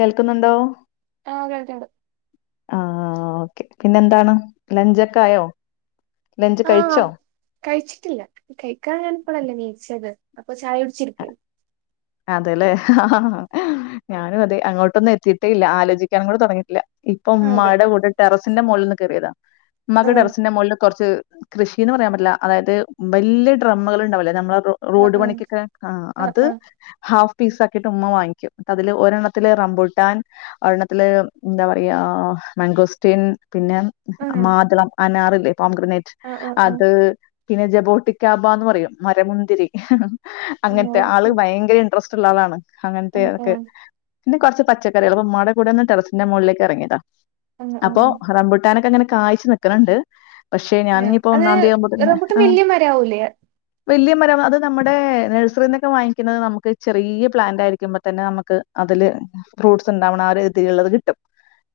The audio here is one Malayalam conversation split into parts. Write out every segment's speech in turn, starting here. കേൾക്കുന്നുണ്ടോ ആഹ് കേൾക്കുണ്ട് ആഹ് ഓക്കെ പിന്നെ എന്താണ് ലഞ്ച് ഒക്കെ ആയോ ലഞ്ച് ആഹ് കഴിച്ചോ കഴിച്ചിട്ടില്ല കഴിക്കാൻ ഞാൻ ഇപ്പളല്ലേ ഇണീച്ചത് അപ്പൊ ചായ കുടിച്ചിരിക്ക. അതെയില്ലേ ആഹ് ഞാനും അതെ അങ്ങോട്ടൊന്നും എത്തിട്ടേയില്ല ആലോചിക്കാനും കൂടി തൊടങ്ങിയിട്ടില്ല ഇപ്പൊ ആഹ് അതെ ഉമ്മായുടെ കൂടെ ടെറസിന്റെ മോളിൽ ഒന്ന് കേറിയതാ ഉമ്മാക്ക് ആഹ് ടെറസിന്റെ മോളില് കൊറച്ച് കൃഷിന്ന് പറയാൻ പറ്റില്ല അതായത് വലിയ ഡ്രമ്മുകൾ ഉണ്ടാവില്ലേ നമ്മള്- റോഡ് പണിക്കൊക്കെ ആഹ് അത്- ഹാഫ് പീസ് ആക്കിയിട്ട് ഉമ്മ വാങ്ങിക്കും അതില് ഒരെണ്ണത്തില് റമ്പൂട്ടാൻ- ഒരണത്തില് എന്താ പറയാ മാഗോസ്റ്റീൻ- പിന്നെ ആഹ് മാതളം അനാറില്ലേ പോംഗ്രനേറ്റ് ആഹ് ആഹ് ആഹ് പിന്നെ ജബോട്ടിക്കാബന്ന് പറയും മരമുന്തിരി ആഹ് അങ്ങനത്തെ ആള് ആഹ് ഭയ ഭയങ്കര ഇൻട്രസ്റ്റ് ഉള്ള ആളാണ് അങ്ങനത്തെ ആഹ് ആഹ് അതൊക്കെ ആഹ് പിന്നെ കൊറച്ച് പച്ചക്കറികള് അപ്പ ഉമ്മാടെ കൂടെ ഒന്ന് ടെറസിന്റെ മോ ളിലേക്ക് ഇറങ്ങിയതാ ആഹ് അപ്പൊ ആഹ് റംബുട്ടാനൊക്കെ ഇങ്ങനെ കായ്ച്ച് നി നിക്കണുണ്ട് പക്ഷെ ഞാൻ ഏഹ് ഇനിയിപ്പോ അത് ഒന്നാം തിയയാവുമ്പോത്തന്നെ റംബൂട്ടാൻ ആ വല്യ മരാവൂലേ വലിയ മരം അത് നമ്മുടെ നഴ്റി നിന്നൊക്കെ വാങ്ങിക്കുന്നത് നമുക്ക്- ചെറിയ പ്ലാന്റ് ആയിരിക്കുമ്പോ തന്നെ നമുക്ക് അതില്- ഫ്രൂട്ട്സ് ഉണ്ടാവണം ആഹ് ഒരു തിലിള്ളത് കിട്ടും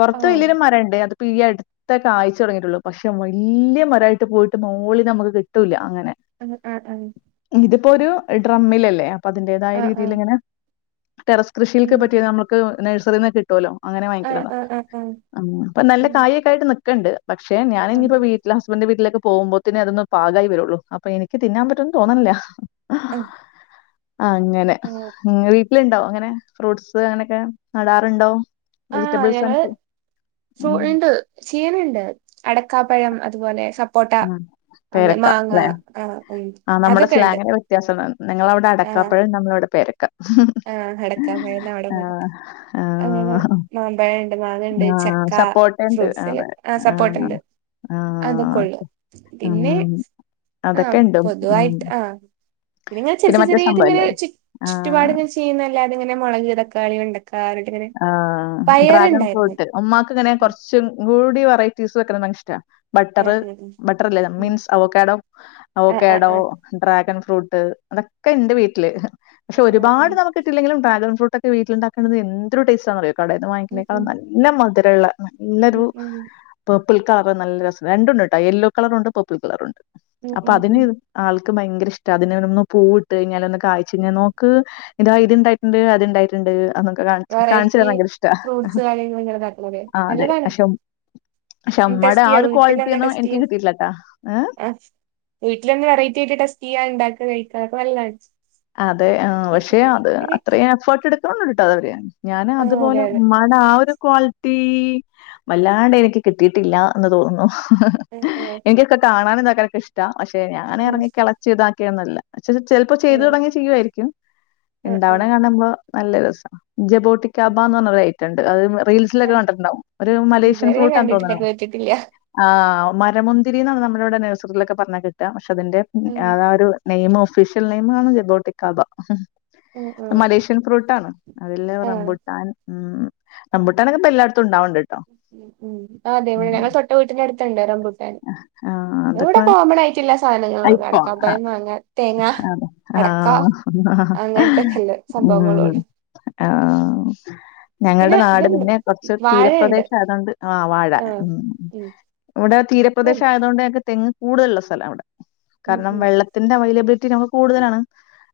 പൊറത്ത് ഓഹ് വലിയ ഒര് മരണ്ട് അത് ഇ പ്പോ ഈ അടു ത്തൊക്കെ കായ്ച്ചൊടങ്ങിട്ടുള്ളൂ പക്ഷെ വല്യ മരായിട്ട് പോയിട്ട് മോളിന്ന് നമുക്ക് കിട്ടൂല്ല അങ്ങനെ- ഉം ആഹ് ആ. ഇതിപ്പോ ഒരു ഡ്രമ്മിലല്ലേ അപ്പൊ അതിന്റെതായ ആഹ് ആഹ് രീതിയിലിങ്ങനെ. ടെറസ് കൃഷിയിൽക്ക് ഉം പറ്റിയ നമ്മുക്ക് നഴ്സറിന്ന് കി ട്ടോലോ അങ്ങനെ ആഹ് വാങ്ങിക്കണതാ ആഹ് ആഹ് ആഹ് ഇപ്പൊ നല്ല ഉം കായൊക്കൊയിട്ട് നിക്കണ്ട് പക്ഷെ ഞാൻ ആഹ് ഇനിയിപ്പോ വീ ല് ഹസ്ബൻഡ് വീട്ടിലൊക്കെ പോകുമ്പോത്തിനെ അതൊന്ന് പാകായി വരുള്ളൂ അപ്പോ എനിക്ക് തിന്നൻ പറ്റോന്ന് തോന്നണില്ല. ഉ ആഹ് ങ്ങനെ വീട്ടിലിണ്ടോ അങ്ങനെ ഫ്രൂട്ട്സ് അങ്ങനൊക്കെ നടാറുണ്ടോ? ആഹ് വെജിറ്റബിൾസ് ആൻഡ് ഞങ്ങള് ഫ്രൂ ഫൂ ഉം ഇണ്ട് ചെയ്യണണ്ട് അടക്കാപ്പഴം അതുപോലെ സ ആഹ് പേരക്ക ല്ലെ ആഹ് ഉം ആഹ് നമ്മുടെ അതൊക്കെണ്ട് സ്ലാങ്ങിന്റെ വ്യത്യാസാള്ളത്. നിങ്ങളവിടെ ആഹ് അടക്കാപ്പഴം നമ്മളവിടെ പേരക്ക. ആഹ് അടക്കാപ്പഴം ന്നാ വടെ പറയ. ആഹ് അങ്ങനെ ആഹ് മാമ്പഴണ്ട് മാങ്ങണ്ട് ആഹ് ചക്ക. സപ്പോട്ടണ്ട് ഫ്രൂട്ട്സില് അതെ. ആഹ് സപ്പോട്ടണ്ട് ആഹ് അതൊക്കെള്ളു. ഓക്കെ പിന്നെ ഉം ആഹ് അതൊക്കെണ്ട് ഉം പൊതുവായിട്ട് ആഹ് പിന്നിങ്ങനെ ചെർ ചെർ പിന്നെ മറ്റേ ചെറിയചെറിയെതിങ്ങനെ സംഭവല്ലേ ചു ആഹ് ചുറ്റുപാട് ഇങ്ങെനെ ചെയ്യുന്നല്ലാതെ ഇങ്ങനെ മുളക് തക്കാളി വെണ്ട കാ യിട്ടങ്ങനെ പയറ്ണ്ടായിരുന്നു. ഉമ്മാക്ക്ങ്ങനെ കൊറച്ചും കൂടി വെറൈറ്റീസ് വെക്കണതങ്ങിഷ്ടാ ബട്ടർ ആഹ് ഉം ഉം ബട്ടർ ല്ലേ ഉം മീൻസ് അവോക്കടോ ആഹ് ആഹ് അവോക്കടോ ആഹ് ഡ്രാഗൺ ഫ്രൂട്ട്. അതൊക്കെ ണ്ട് വീട്ടില്. പക്ഷെ ആഹ് ഒരുപാട് നമുക്ക് കിട്ടില്ലെങ്കിലും ഡ്രാഗൺ ഫ്രൂട്ടൊക്കെ വീട്ടിലുണ്ടാക്കണത് എന്തൊരു ടേസ്റ്റാണറിയോ കടേന്ന് ഉം വാങ്ങുന്നേക്കാളും ഉം നല്ല മധുരള്ള ഉം നല്ലൊരു ഉം ഉം പേർപ്പിൾ കളറ് നല്ല രസം. രണ്ടുണ്ട് ട്ടോ യെല്ലോ കളറുണ്ട് പേർപ്പിൾ കളറുണ്ട്. ഉം അപ്പൊ ഉം ഉം തിന് ആൾക്ക് ഭയങ്കര ഇഷ്ട. അതിനന് ഒന്ന് പൂ ഇട്ട് കഴിഞ്ഞാ ഒന്ന് ഉം കായ്ച്ചഴിഞ്ഞാ നോ ക്ക് ഇത്ണ്ടായിട്ടുണ്ട്, അത്ണ്ടായിട്ടുണ്ട് അതൊക്കെ കാണി കാണിച്ചരാൻ വെറൈറ്റി ഭയങ്കര ഇഷ്ട ഫ്രൂട്ട്സ് കാര്യങ്ങള് ഇങ്ങനെ ഇതാക്കണത് ആഹ് അതെ നല്ലതാണ് അക്ഷോ ക്ഷെ മ്മടെ ടെസ്റ്റ് ആഹ് ചെയ്യാം ഒരു വീട്ടിലൊന്ന് ക്വാളിറ്റിന്നും ടെസ്റ്റ് എനിക്ക് ചെയ്യാം കിട്ടീയില്ലട്ടാ ഏഹ് ആഹ് വീട്ടിലൊന്ന് വെറൈറ്റി ആയിട്ട് ടെസ്റ്റ്യ്യ ഇണ്ടാക്ക കഴിക്കാ അതൊക്കെ നല്ലണ് അതെ ആഹ് പക്ഷെ അത് അത്രയും എഫേർട്ട് എടുക്കണ്‌ണ്ട് ട്ടോ അതവര് ഞാൻ അതൊക്കെ നല്ലതാണ് ആഹ് അതെ അതുപോലെ അതെ മ്മ ആഹ് ഒരു ക്വാളിറ്റി വല്ലാണ്ട് എനിക്ക് കിട്ടിയിട്ടില്ല എന്ന് തോന്നുന്നു. ഉം ഉം എനിക്കൊക്കെ കാണാനും ഇതാക്കാനൊക്കെ ഇഷ്ടാ പക്ഷെ ഉം ഞാനറങ്ങി കെള ക്കെയ്താക്കിയൊന്നല്ല പക്ഷെ ചെലപ്പോ ചെയ്ത് തൊടങ്ങിയ ചെയ്യുവായിരിക്കും. ഉം ഉം ഉം ഇണ്ടാവണ കാണുമ്പോ നല്ല രസം. ജബോട്ടിക്കാബന്ന് പറഞ്ഞ ഒരഐറ്റം ണ്ട് അത് റീൽസിലൊക്കെ ഞാൻ കണ്ടിട്ടുണ്ടാവും. ഒരു മലേഷ്യൻ ഇതുവരെ ഞാൻ ഫ്രൂട്ടാന്ന് കണ്ടിട്ടില്ല തോന്ന്ണ്. കേട്ടിട്ടില്ല ആഹ് മരമുന്തിരിന്നാണ് നമ്മളെവി. ടെ നഴ്സറിയിലൊക്കെ പറഞ്ഞാ കിട്ട പക്ഷെ അതിന്റെ ഉം അതാ ഒരു നെയിം ഒഫീഷ്യൽ നെയിമാണ് ജബോട്ടിക് ടാബ [unintelligible] ഉം ഉം മലേശ്യ ൻ ഫ്രൂട്ടാണ് അതില് ആഹ് റബുട്ടാൻ. ഉം റംബുട്ടാനൊക്കെ ഇപ്പ എല്ലാടത്തും ഉണ്ടാവണ്ട്. ഉം അതെ ഇവിടെ ഞങ്ങൾ തൊട്ട വീട്ടിന്റെ അടുത്തുണ്ട് റംബു അഹ് ആഹ് ഇവിടെ അതൊക്കെ കോമൺ ആയിറ്റെല്ലാ സാധനങ്ങളുണ്ട്. ഇപ്പോ ആഹ് അടക്കാപ്പഴം മാങ്ങ തേങ്ങ. അതെ അടക്കാ ആഹ് അങ്ങനതൊക്കെ ല്ലേ ഉം സംഭവങ്ങളൊള്ള്. ആഹ്. പിന്നെ ഞങ്ങളുടെ നാട് ഇതുണ്ട് പിന്നെ കൊറച്ച് വാഴയുണ്ട് തീരപ്രദേശയതൊണ്ട് ആഹ് വാഴ ആഹ് ഉം ഉം ഇവടെ തീരപ്രദേശം ഇതുണ്ട് ആയതുകൊണ്ട് ഞങ്ങക്ക് തെങ്ങ് കൂടുലുള്ള സ്ഥലവടെ ഉം കാരണം ഉം വെള്ള ത്തിന്റെ അവൈലബിലിറ്റി നമുക്ക് കൂടുതലാണ്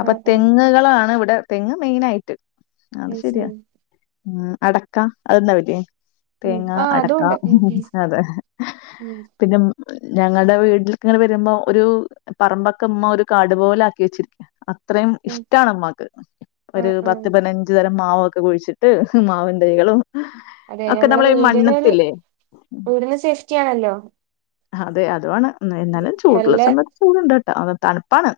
അപ്പൊ ആഹ് തെങ്ങുകളാണ് ഇവിടെ തെങ്ങ് മെയിനായിട്ട്. അത് ആഹ് ശരിയാ ഉം അടക്കാ അത് ണ്ടാവില്ല്യേ? ഉം തേങ്ങ ആഹ് അടക്ക അതുണ്ട് ഉം ഉം ഹ അതെ. ഉം. പിന്നെ [unintelligible] ഞങ്ങളടെ വീട്ടിൽക്കിങ്ങനെ വരുമ്പോ ഒരു പറമ്പക്കെ മ്മ ഒരു കാട്പോലെ ആക്കി വെച്ചിരി അത്രയും ഉം ഇഷ്ടാണ് മ്മാക്ക്. ഒരു ആഹ് ആഹ് പത്ത് പതിനഞ്ചു തരം മാവൊക്കെ കുഴിച്ചിട്ട് മാവിന്തൈകളും ഒക്കെ നമ്മള ഈ മണ്ണത്തില്ലേ വിടിന്ന് സേഫ്റ്റി ആണല്ലോ അതെ അതു ആണ് എന്നാലും ചൂടുള്ള നല്ല സമയത്ത് ചൂടുണ്ട് കേട്ടോ അത തണുപ്പാണ്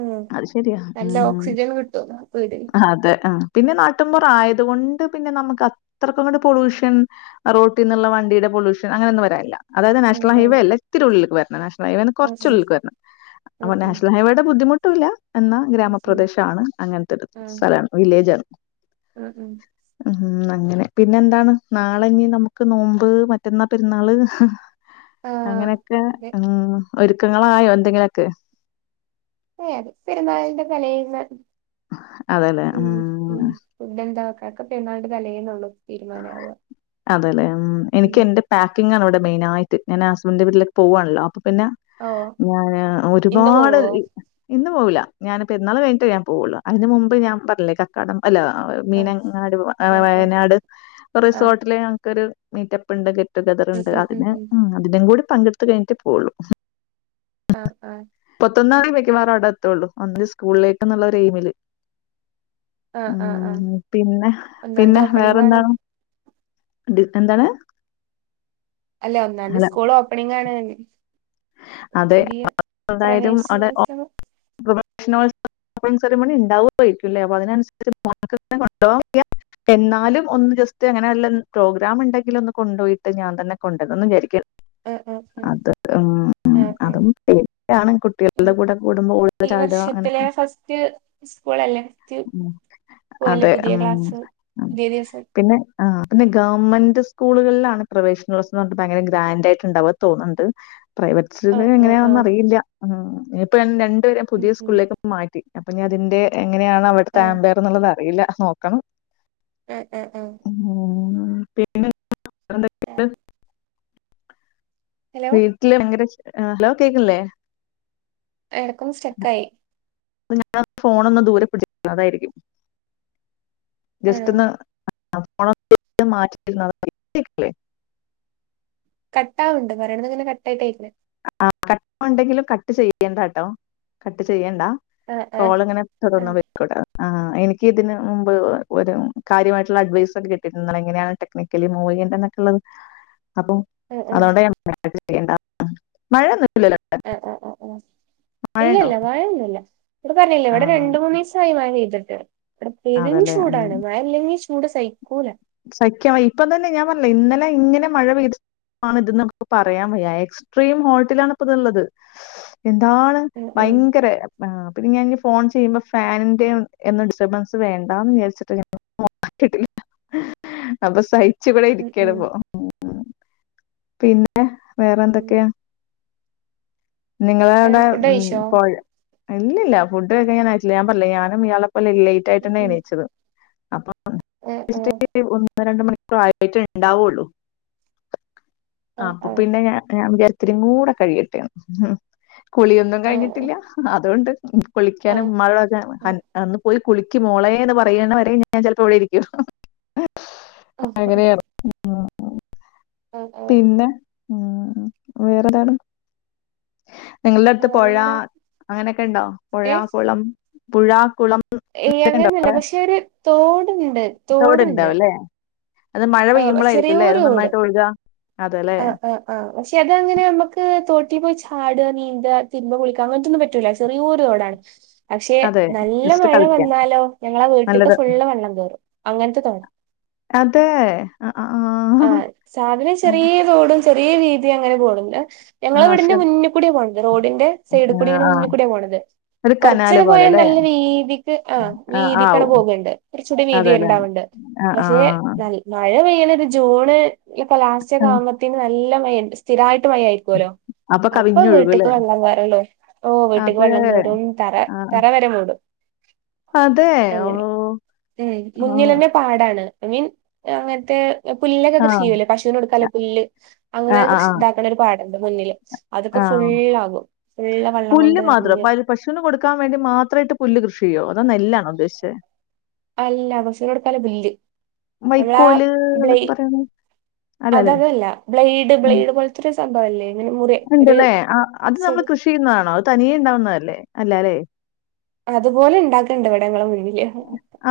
ഉം അത് ശരിയാ നല്ല ഓക്സിജൻ കിട്ടും വീടിന് അതെ ആഹ് പിന്നെ നാട്ടുമ്പോറ ആയതുകൊണ്ട് പിന്നെ നമുക്ക് അത്രക്കും കൂടെ പൊയൂഷൻ റോട്ടീന്നുള്ള വണ്ടിയുടെ പൊല്യൂഷൻ അങ്ങനെയ ഒന്നും വരല്ല അതായത് ഉം നാഷണൽ ഉം ഹൈവേ അല്ല ഇത്തിരി ഉള്ളിലക്ക് വരണം നാഷണ ഹൈവേ നിന്ന് ഉം കുറച്ചള്ളിലക്ക് വരണം ഉം അപ്പോ ഉം നാഷണൽ ഹൈവേയുടെ ബുദ്ധിമുട്ടുല്ല എന്ന ഉം ഉം ഗ്രാമപ്രദേശണ് അങ്ങൻത്തെ ഒരു ആഹ് സ്ഥലാണ് വില്ലേജാണ് ഉം ഉം ഉം അങ്ങനെ പിന്നെ എന്താണ് നാളഞ്ഞി നമക്ക് നോമ്പ് മറ്റന്നാ പെരുന്നാള് ആഹ് അങ്ങനെയൊക്കെ അതെ ഉം ഒരുക്കങ്ങളായോ എന്തെങ്കിലൊക്കെ അത അതെ പെരുന്നാളിന്റെ തലന്ന് അതെല്ലേ ഫുഡ് എന്താ കാക്ക പെരുന്നാൾ തലേന്നള്ളു അതെല്ലേ ഉം എനിക്ക് എന്റെ പാക്കിങ്ങ് ആണ് ഇവിടെ മെയിനയിട്ട് ഞൻ ഹസ്ബൻന്റെ വീട്ടിലേക്ക് പോവാണല്ലോ അപ്പ പിന്നെ ഓഹ് ഞാന് ഇന്ന് ഒരുപാട് പോവോ ഇന്ന് പോവില്ല ഞാനിപ്പോ പെരുന്നാള് കഴിഞ്ഞിട്ട് പോവുള്ളൂ അതിന് മുമ്പ് ഞാൻ പറഞ്ഞില്ലേ കക്കാടം അല്ല ആഹ് മീനങ്ങാട് ആഹ് ആഹ് വയനാട് ആഹ് റിസോർട്ടില് ഞങ്ങക്കൊരു മീറ്റപ്പ് ഉണ്ട് ഗെറ്റ് ടുഗെദർ ഉം ഉണ്ട് ഉം ഉം അതിന് ഉം അതിനും കൂടി പങ്കെടുത്ത കഴിഞ്ഞിട്ട് പോവുള്ളു ആഹ് ആഹ് മുപ്പത്തൊന്നാന്തി മിക്കവാറും അവിടെ എത്തള്ളൂ അന്ത് സ്കൂളിലേക്ക് എന്നുള്ള ഒരു എയിമില് ആഹ് ആഹ് ആഹ് ഉം പിന്നെ ഒന്നാന്തി പിന്നെ ഓപ്പണിംഗ് ആണ് വേറെന്താണ് പിന്നെന്താണ് അല്ലെ ഒന്നാംന്തി സ്കൂൾ ഓപ്പണിം ആണ് അതെ പുതിയ പ്രവേശനോത്സവം പ്രവേശനോത്സവം കുറച്ച് നേരം കൂടി ഉണ്ടാവയിരിക്കല്ലേ അപ്പൊ അതിനനുസരിച്ച് കൊ [unintelligible] എന്നാലും ഒന്ന് ജസ്റ്റ് അങ്ങനെ വല്ല പ്രോഗ്രാം ഉണ്ടെങ്കിലും ഒന്ന് കൊണ്ടുപോയിട്ട് ഞാൻ തന്നെ കൊണ്ടുവന്നന്ന് വിചാരിക്കും ആ ആ ആ അതക്കെ ഉം ആ അതും പോടിയാണ്കുട്ടികളുടെ കൂടെ കൂടുമ്പോ ള്ള ചാട്ആ പ്പിലെ ഫസ്റ്റ് സ്കൂളല്ലേ ഉം, പോയല്ലേ അതെ പുതിയ ഉം, ക്ലാസ് ഉം. ഇതേ ദിവസം പിന്നെ ആ പിന്നെ ഗവൺമെന്റ് സ്കൂളുകളിലാണ് പ്രവേശനോത്സവം ഭയങ്കര ഗ്രന്റായിറ്റ് ഇണ്ടാവ തോന്നുന്നുണ്ട് പ്രൈവറ്റ് ആ ആ ആ എങ്ങനെയണന്നും അറിയില്ല ഉം ഇനിയിപ്പോ രണ്ടുപേര ഉം പുതിയ ഉം സ്കൂളിലേക്ക് മാറ്റി അപ്പൊ ഞാൻ അതിന്റെ എങ്ങനെയാണ് അവിട്ത്തെ ആ ആമ്പയർ എന്നുള്ളത് അറിയില്ല നോക്കണം ആഹ് ആഹ് ആഹ് ഉം, ആ. [unintelligible] ഹലോ വീട്ടില് ഭയങ്കര ഹലോ കേക്കില്ലേ എടക്കൊന്ന് സ്റ്റക്കായി ഞൻ ഫോണ് ഒന്ന് ദൂരെ പിടതായിരിക്കും ആണോ ജസ്റ്റ് ഒന്ന് [unintelligible] കട്ടവുണ്ട് പറയണത് ഇങ്ങനെ കട്ടായിട്ടയിക്കേ ആ കട്ട ഉണ്ടെങ്കിലും കട്ട് ചെയ്യേണ്ട കേട്ടോ കട്ട് ചെയ്യണ്ടാ ആ ആ കോൾ ഇങ്ങനെ ആ തുടർന്ന് പൊയ് കൂടെ ആ ആഹ് എനിക്ക് ഇതിന് മുമ്പ് ഒരു കാര്യമായിട്ടുള്ള അഡ്വൈസ് ഒക്കെ കിട്ടിയിരുന്നൽ എങ്ങനെയാണ് നിക്കലി മൂവി എന്നിട്ടുള്ളത് അപ്പൊ ആ ആ അതോണ്ട ഞാൻ ഴ ചെയ്യണ്ട മഴ ഒന്നൂല ആഹ് ആഹ് ആഹ് ആഹ് മഴ ഉണ്ടോ ഇല്ല്ല്ല മഴയോന്നൂല്ല ഇപ്പൊ പറഞ്ഞില്ലേ ഇവിട രണ്ട് ആ മൂന്നിസായി മഴ പെയ്തെട്ട് അതല്ലേ ഉം. പെരുംചൂടാണ് മഴ ഇല്ലെങ്കി ചൂട് സഹിക്കൂല സഹിക്കാവയ്യി ഇപ്പം തന്നെ ഞാൻ പറഞ്ഞില്ലെ ഇന്നലെ ഇങ്ങന മഴ പെയ്ത് ആഹ് ഇത്ന്ന് നമുക്ക് ഇപ്പ പറയാം വയ്യ എക്സ്ട്രീം ഹോട്ടിലാണ് ഇപ്പതുള്ളത് എന്താണ് ഉം ഉം ഭയങ്കര ആഹ് പിന്നെ ഞാന് ഇനി ഫോൺ ചെയ്യുമ്പോ ഫാനിന്റെ ഒ എന്ന് ഡിസ്റ്റർബൻസ് വേണ്ടാന്ന് വിചാരിച്ചിട്ട് ഞാന്പ്പം ഓഫാക്കിട്ട്ല് അപ്പൊ സഹിച്ചിവിടെ ഇരിക്കണപ്പൊ ഉം ഉം പിന്നെ ഉം വേറെന്തൊക്കെയാ നിങ്ങളവിടെ ഫുഡ് ഉം കഴിച്ചോ പൊഴ് ഇല്ല്ല്ല ഫുഡ് കായ്ക്കാനായിട്ടില്ല ഞാൻ പറഞ്ഞില്ലെ ഞാനും ഇയാളപ്പോല് ലെറ്റ് ട്ടനാ ഉം എണീച്ചത് അപ്പ [inaudible] ഉം [unintelligible] ഒന്ന് രണ്ട് മണിക്കൂറയിട്ട്ണ്ടാവോള്ളൂ ആഹ് അപ്പൊ പിന്നെ ഞാ ഞാൻ വിചാരിത്തിരിയും കൂട കഴിയടട്ടെന്ന് ഉം കുളിയൊന്നും ആഹ് കഴിഞ്ഞിട്ടില്ല അതുകൊണ്ട് കുളിക്കാനും ആഹ് മഴചാ ഒന്ന് പോയി കുളിക്ക് മോളെന്ന് പറയണ വരെ ഞാൻ ചെലപ്പോ ഇവിടെ ഇരിക്കും ആഹ് അങ്ങനെയാണ് [unintelligible] പിന്നെ ഉം വേറെന്താണ് നിങ്ങൾടെ അടുത്ത് പൊഴാ വേറെന്താ അങ്ങനെക്കെ ഇണ്ടോ പൊഴാ കുളം പൊഴാ കുളം ഏഹ് ഇതൊക്കെ ഉണ്ടോ അങ്ങനന്നല്ല പക്ഷെ ഒര് തോട്ണ്ട് തോട് തോട്ണ്ട് ഉണ്ടാവും അല്ലേ അത് മഴ പെയ്യുമ്പളായിരിക്ക്ല്ലെ അത് തോട് നന്നായിട്ട് ഒഴുകാ ആഹ് ആഹ് ആഹ് പക്ഷെ അതങ്ങനെ നമ്മക്ക് തോട്ടി പോയി ചാട്ക നീന്ത്ക തിരുമ്പ കുളിക്ക അങ്ങനത്തൊന്നും പറ്റൂല ചെറിയോര് തോടാണ് [inaudible] പക്ഷെ അതെ നല്ല ജസ്റ്റ് മഴ കളിക്കാൻ വന്നാലോ ഞങ്ങള വീട്ട്ക്ക് നല്ലത് ഫുള്ള് വെള്ളം കെറും അങ്ങനത്തെ തോട് അതെ ആ, ആ, ആഹ് സാധനം ആ, ചെറിയ തോടും ചെറിയ വീതിയും അങ്ങനെ പോണ്ണ്ട് ആ, ഞങ്ങള പക്ഷെ വിട്ന്റെ മുന്നി കൂടിയ പോണത് റോഡിന്റെ സൈഡ് ആ, കുടി ആ, മുന്നി കൂടിയ പോണത് ഒരു കനാല് കൊറച്ചണ് പോലെ പോയാ അല്ലേ നല്ല വീതിക്ക് ആഹ് ആ വീതിക്കണ് ആവും പോക്ണ്ട് കുറച്ചൂടി അതെ വീതി അല്ലേ ഉണ്ടാവണ്ട് ആ ആ പക്ഷെ നല മഴ പെയ്യണത് ജൂണ് ഇപ്പ ലാസ്റ്റ് ആ. ഒക്കെ ആവ്മ്പ ത്തിന് നല്ല മഴ സ്ഥിരമായിട്ട് മഴ ആയിരിക്കൊല്ലോ അപ്പൊ കവിഞ്ഞൊഴുകും അല്ലേ വീട്ട്ക്ക് വെള്ളം കയറൂല്ലെ ഓ വീട്ടക്ക് അതെ. വെള്ളം കയറും തറ ആഹ്. തറ വരെ മൂടും അതെ. അങ്ങനെ ഓഹ്! ഉം ആഹ്. മുന്നിലന്നെ പാടാണ് ഐ മീൻ അങ്ങനത്തെ പുല്ലക്കെ കൃഷി ആഹ്. ചെയ്യൂല്ലേ പശൂന് കൊടുക്കാനുല്ല പുല്ല് അങ്ങനെ ആഹ് ആഹ് കൃഷ് ആഹ്. ഇതാക്കണ ഒരു പാടണ്ട് മുന്നില് അതൊക്കെ ആഹ്. ഫുള്ളാകും ഫുള്ള് വെള്ളം കൊണ്ട് നെറഞ്ഞ് പശുന് കൊടുക്കാം വേണ്ടി മാത്രെട്ട് പുല്ല് കൃഷിചെയ്യോ അതോ നെല്ലാണോ ഉദ്ദേശിച്ചെ അല്ല പശൂന് കൊടുക്കാൻള്ള പുല്ല് നമ്മളാ വൈക്കോല് ബ്ലേ എന്നോക്കെ പറയണെ അതതല്ല ബ്ലെയ്ഡ് ബ്ലെയ്ഡ് പോലത്തൊരു സംഭവ ഇല്ലേ ഉണ്ട്ല്ലേ ആഹ് അത് നമ്മള് കൃഷി ചെയ്യുന്നതാണോ അത് തനിയെ ഇണ്ടാവുന്നതല്ലേ അല്ലാലെ അതുപോലെ ഉണ്ടാക്കണ്ട് ഇവട ഞങ്ങള മുന്നില്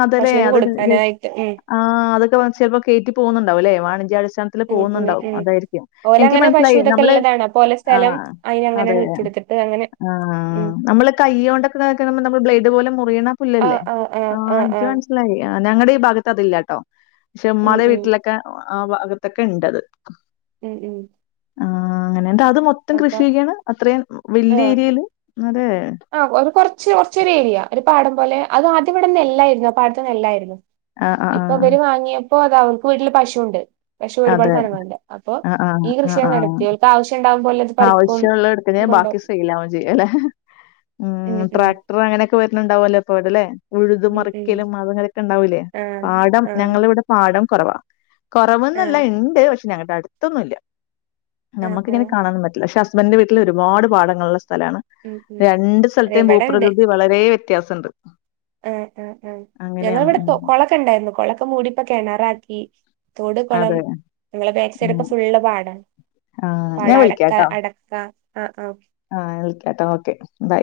അതല്ലേ? പശുവിന് അത് ജസ് കൊടുക്കാനായിട്ട് ഉം ആഹ് അതൊക്കെ വ ചെലപ്പോ കേറ്റി പോകുന്നുണ്ടാവുല്ലേ വാണിജ്യ അടിസ്ഥാന ത്തില് ഉം ഉം പോകുന്നുണ്ടാവും ഉം അതായിരിക്കും എനിക്ക് ഓലങ്ങനെ പശു മനസ്സിലായി ഇതൊക്കെ നമ്മള് ഇള്ളതാണ് അപ്പൊ ഓലെ സ്ഥലം ആഹ് അതെ അയിനങ്ങനാണ് വിറ്റൊടുത്തിട്ട് അങ്ങനെ ആഹ് ഉം നമ്മള് കയ്യോണ്ട് ആക്ക നമ്മള് ബ്ലേയ്ഡ് പോല മുറിയണ പുല്ലല്ലേ ആഹ് എനിക്ക് മനസ് സിലായി ഞങ്ങടെ ഈ ഭാഗത്ത് അത് ഇല്ലാട്ടോ പക്ഷെ ഉം ഉമ്മാടെ ഉം വീട്ടിലെ ക്ക ആഹ് ഭാഗത്തൊക്കെ ഇണ്ടത് ഉം ഉം. അങ്ങനെന്താ അത് മൊത്തം അപ്പൊ കൃഷി ചെയ്യാണ് അത്രയും വലിയ ഏരിയൽ അതെ. ആ അത് കൊർച്ച് കൊർച്ചൊരേരിയ ഒരു പാടം പോലെ അത് ആദ്യം ഇവിടെ നെല്ലായിരുന്നു ആ പാടത്ത് നെല്ലായിരുന്നു. ആഹ് ആഹ് ഇപ്പൊ ആഹ്. ഇവര് വാങ്ങിയപ്പോ അതാ അവർക്ക് വീട്ടില് പശുണ്ട്. പശു ഒരുപാട് അതെ. സാനങ്ങളുണ്ട് അപ്പോ ആഹ് ഈ കൃഷിയങ്ങ് നടത്തി ഓൽക്ക് ആവ്ശ്യം ഉണ്ടാവുമ്പോലെട്. ആവശ്യള്ളത് എട്തിട് ബാക്കി സൈലാവും ചെയ്യല്ലെ ഉം ആഹ് ട്ര ഉം ത്ര അങ്ങനൊക്കെ വര്ന്ണ്ടാവല്ലോ എപ്പാട്ല്ലേ. ഉഴുതു ഉം ഉം മറിക്കലും മ് അതങ്ങനെക്കെണ്ടാവൂലേ ആഹ് പാഠം ആഹ് ഞങ്ങളിവിടെ പാഠം കൊറവാ. കുറവ്ന്നല്ല ആഹ് ഇണ്ട് പക്ഷെ ഞങ്ങളുടെ അടുത്തൊന്നുല്ല്യ ആഹ് നമ്മുക്ക്ങ്ങനെ. ആഹ് കാണാനും പറ്റില്ല. പക്ഷെ ഹസ്ബന്റ്ന്റെ വീട്ടിൽ ഒരുപാട് പാടങ്ങളുള്ള സ്ഥലാണ്. ഉം ഉം രണ്ട് അതെ സ്ഥലത്തേ ഇവിടെണ്ട് ഭൂപ്രകൃതി വളരെ വ്യത്യാസണ്ട്. ആ ആ ആഹ് അങ്ങനെയാണ്. ഞങ്ങളെവിടെ കൊ ഉം. കൊളംക്കൊണ്ടായിരുന്നു കൊളംക്കൊ മൂടിപ്പോ കെണറാക്കി. തോട്, കുളം അതെ. ഞങ്ങളെ ബേക്ക്സൈഡൊക്കെ ഉം. ഫുള്ള് പാടാണ് ആഹ് പാട ഞാൻ ആടക്ക വിളിക്കാട്ടോ. അട്. ക്ക ആ ആഹ്. ആഹ് ഞാ വിൽക്കട്ടൊ ഓക്കെ ബൈ.